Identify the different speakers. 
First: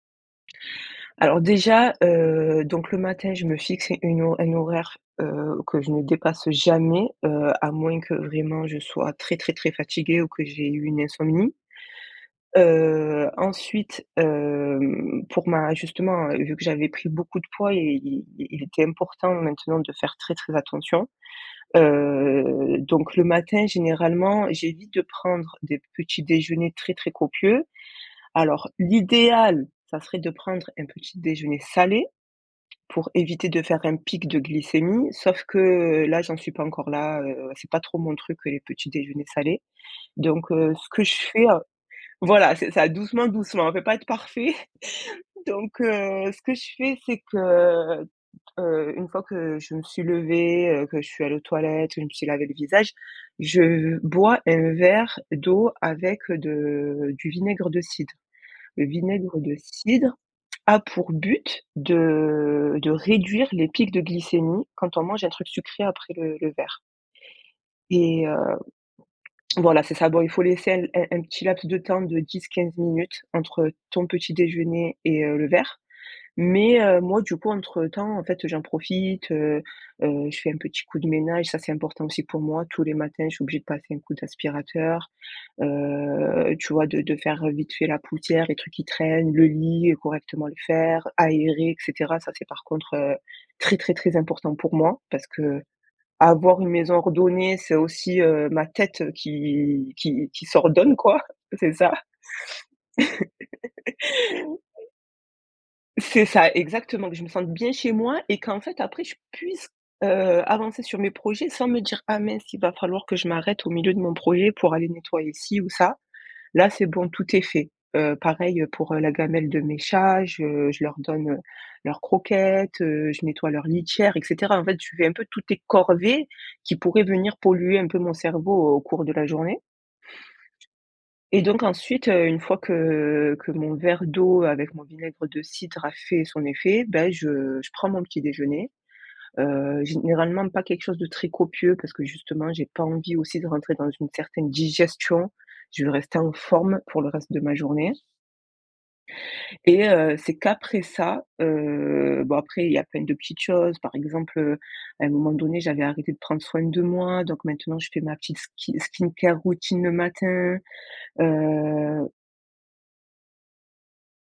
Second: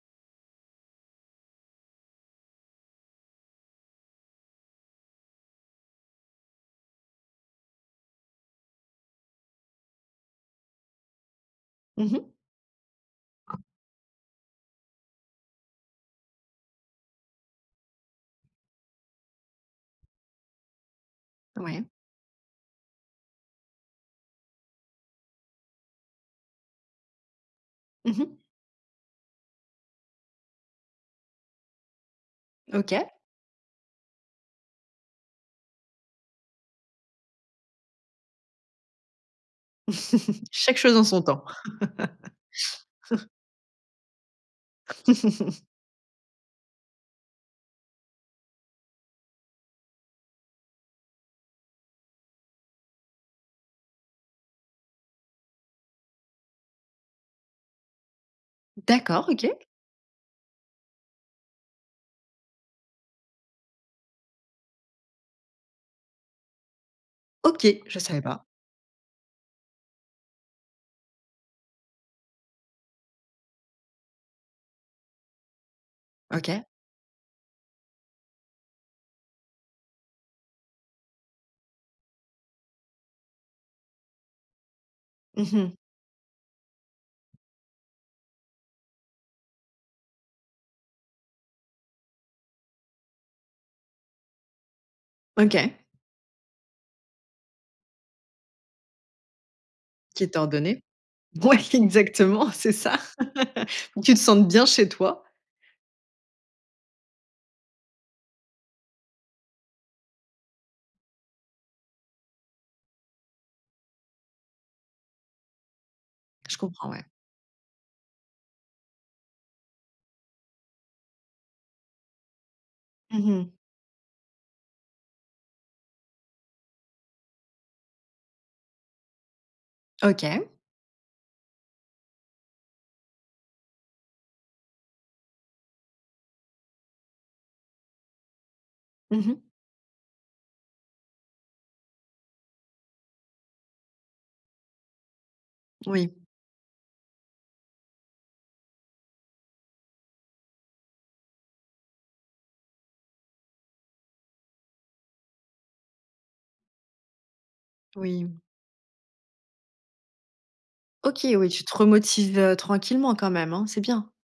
Speaker 1: Alors déjà, heu, donc le matin je me fixe une ho une horaire, heu, que je ne dépasse jamais, heu, à moins que vraiment je sois très, très, très fatiguée ou que j'ai eu une insomnie.
Speaker 2: Mmh mh.
Speaker 1: Heu, ensuite, hem, pour ma justement, heu, vu que j'avais pris beaucoup de poids et il il était important maintenant de faire très, très attention.
Speaker 2: Ouais.
Speaker 1: Heu, donc le matin généralement, j'évite de prendre des petits déjeuners très, très copieux.
Speaker 2: Mmh mh.
Speaker 1: Alors l'idéal, ça serait de prendre un petit déjeuner salé pour
Speaker 2: OK.
Speaker 1: éviter de faire un pic de glycémie, sauf que là j'en suis pas encore là, heu, c'est pas trop mon truc, heu, les petits déjeuners salés. Donc, heu,
Speaker 2: Chaque
Speaker 1: ce
Speaker 2: chose
Speaker 1: que
Speaker 2: en
Speaker 1: je
Speaker 2: son temps.
Speaker 1: fais, heu voilà c'est ça doucement, doucement, on peut pas être parfait. Donc, heu, ce que je fais, c'est que, heu, d heu, une fois que je me suis levée, heu, que je suis allée aux toilettes, je me suis lavé le visage, je bois un verre d'eau avec de du vinaigre de cidre. Le
Speaker 2: D'accord,
Speaker 1: vinaigre
Speaker 2: OK.
Speaker 1: de cidre a pour but de de réduire les pics de glycémie quand on mange un truc sucré après le le verre.
Speaker 2: OK, je savais
Speaker 1: Et heu
Speaker 2: pas.
Speaker 1: voilà, c'est ça. Bon, il faut laisser un l un un petit laps de temps de 10-15 minutes entre ton petit déjeuner et heu, le verre.
Speaker 2: OK.
Speaker 1: Mais, heu, moi, du coup, entre temps, en fait, heu, j'en profite, heu heu, je fais un petit coup de ménage, ça c'est important aussi pour moi. Tous les matins je suis obligée de passer un coup d'aspirateur,
Speaker 2: Mmh mh.
Speaker 1: heu, tu vois de de faire, heu, vite fait la poussière, les trucs qui traînent, le lit et correctement le faire, aérer et cetera. Ça c'est par contre, heu, très, très, très important pour moi parce
Speaker 2: OK.
Speaker 1: qu'avoir une maison ordonnée, c'est aussi, heu, ma tête, heu, qui
Speaker 2: Qui
Speaker 1: qui
Speaker 2: est
Speaker 1: qui
Speaker 2: ordonnée.
Speaker 1: s'ordonne quoi,
Speaker 2: Ouais
Speaker 1: c'est ça.
Speaker 2: exactement, c'est ça. Que tu te sentes bien chez toi.
Speaker 1: C'est ça exactement, que je me sente bien chez moi et qu'en fait après je puisse, heu, avancer sur mes projets sans me dire: «Ah mince, il va falloir que je m'arrête au milieu de mon projet pour aller nettoyer ci ou ça».
Speaker 2: Je
Speaker 1: Là c'est
Speaker 2: comprends, ouais.
Speaker 1: bon, tout est fait. Heu, pareil, heu, pour, heu, la gamelle de mes chats, je je leur donne, heu, leurs croquettes, heu, je
Speaker 2: Mmh mh.
Speaker 1: nettoie leurs litières et cetera. En fait, tu fais un peu toutes tes corvées qui pourraient venir polluer un peu mon cerveau au cours de la journée.
Speaker 2: OK.
Speaker 1: Et donc ensuite, heu, une fois que que mon verre d'eau avec mon vinaigre de cidre a fait son effet, beh, je je prends mon petit déjeuner.
Speaker 2: Mmh mh.
Speaker 1: Heu, généralement, pas quelque chose de très copieux parce que justement, j'ai pas envie aussi de rentrer dans une certaine digestion. Je veux
Speaker 2: Oui.
Speaker 1: rester en forme pour le reste de ma journée. Et heu, c'est qu'après ça, heu, bon, après, il y a plein de petites choses. Par exemple, heu, à un moment donné, j'avais arrêté de prendre soin de moi, donc maintenant, je fais ma
Speaker 2: Oui.
Speaker 1: petite ski skincare routine le matin,
Speaker 2: OK, oui, tu te
Speaker 1: heu
Speaker 2: remotives, heu, tranquillement quand même, hein, c'est bien!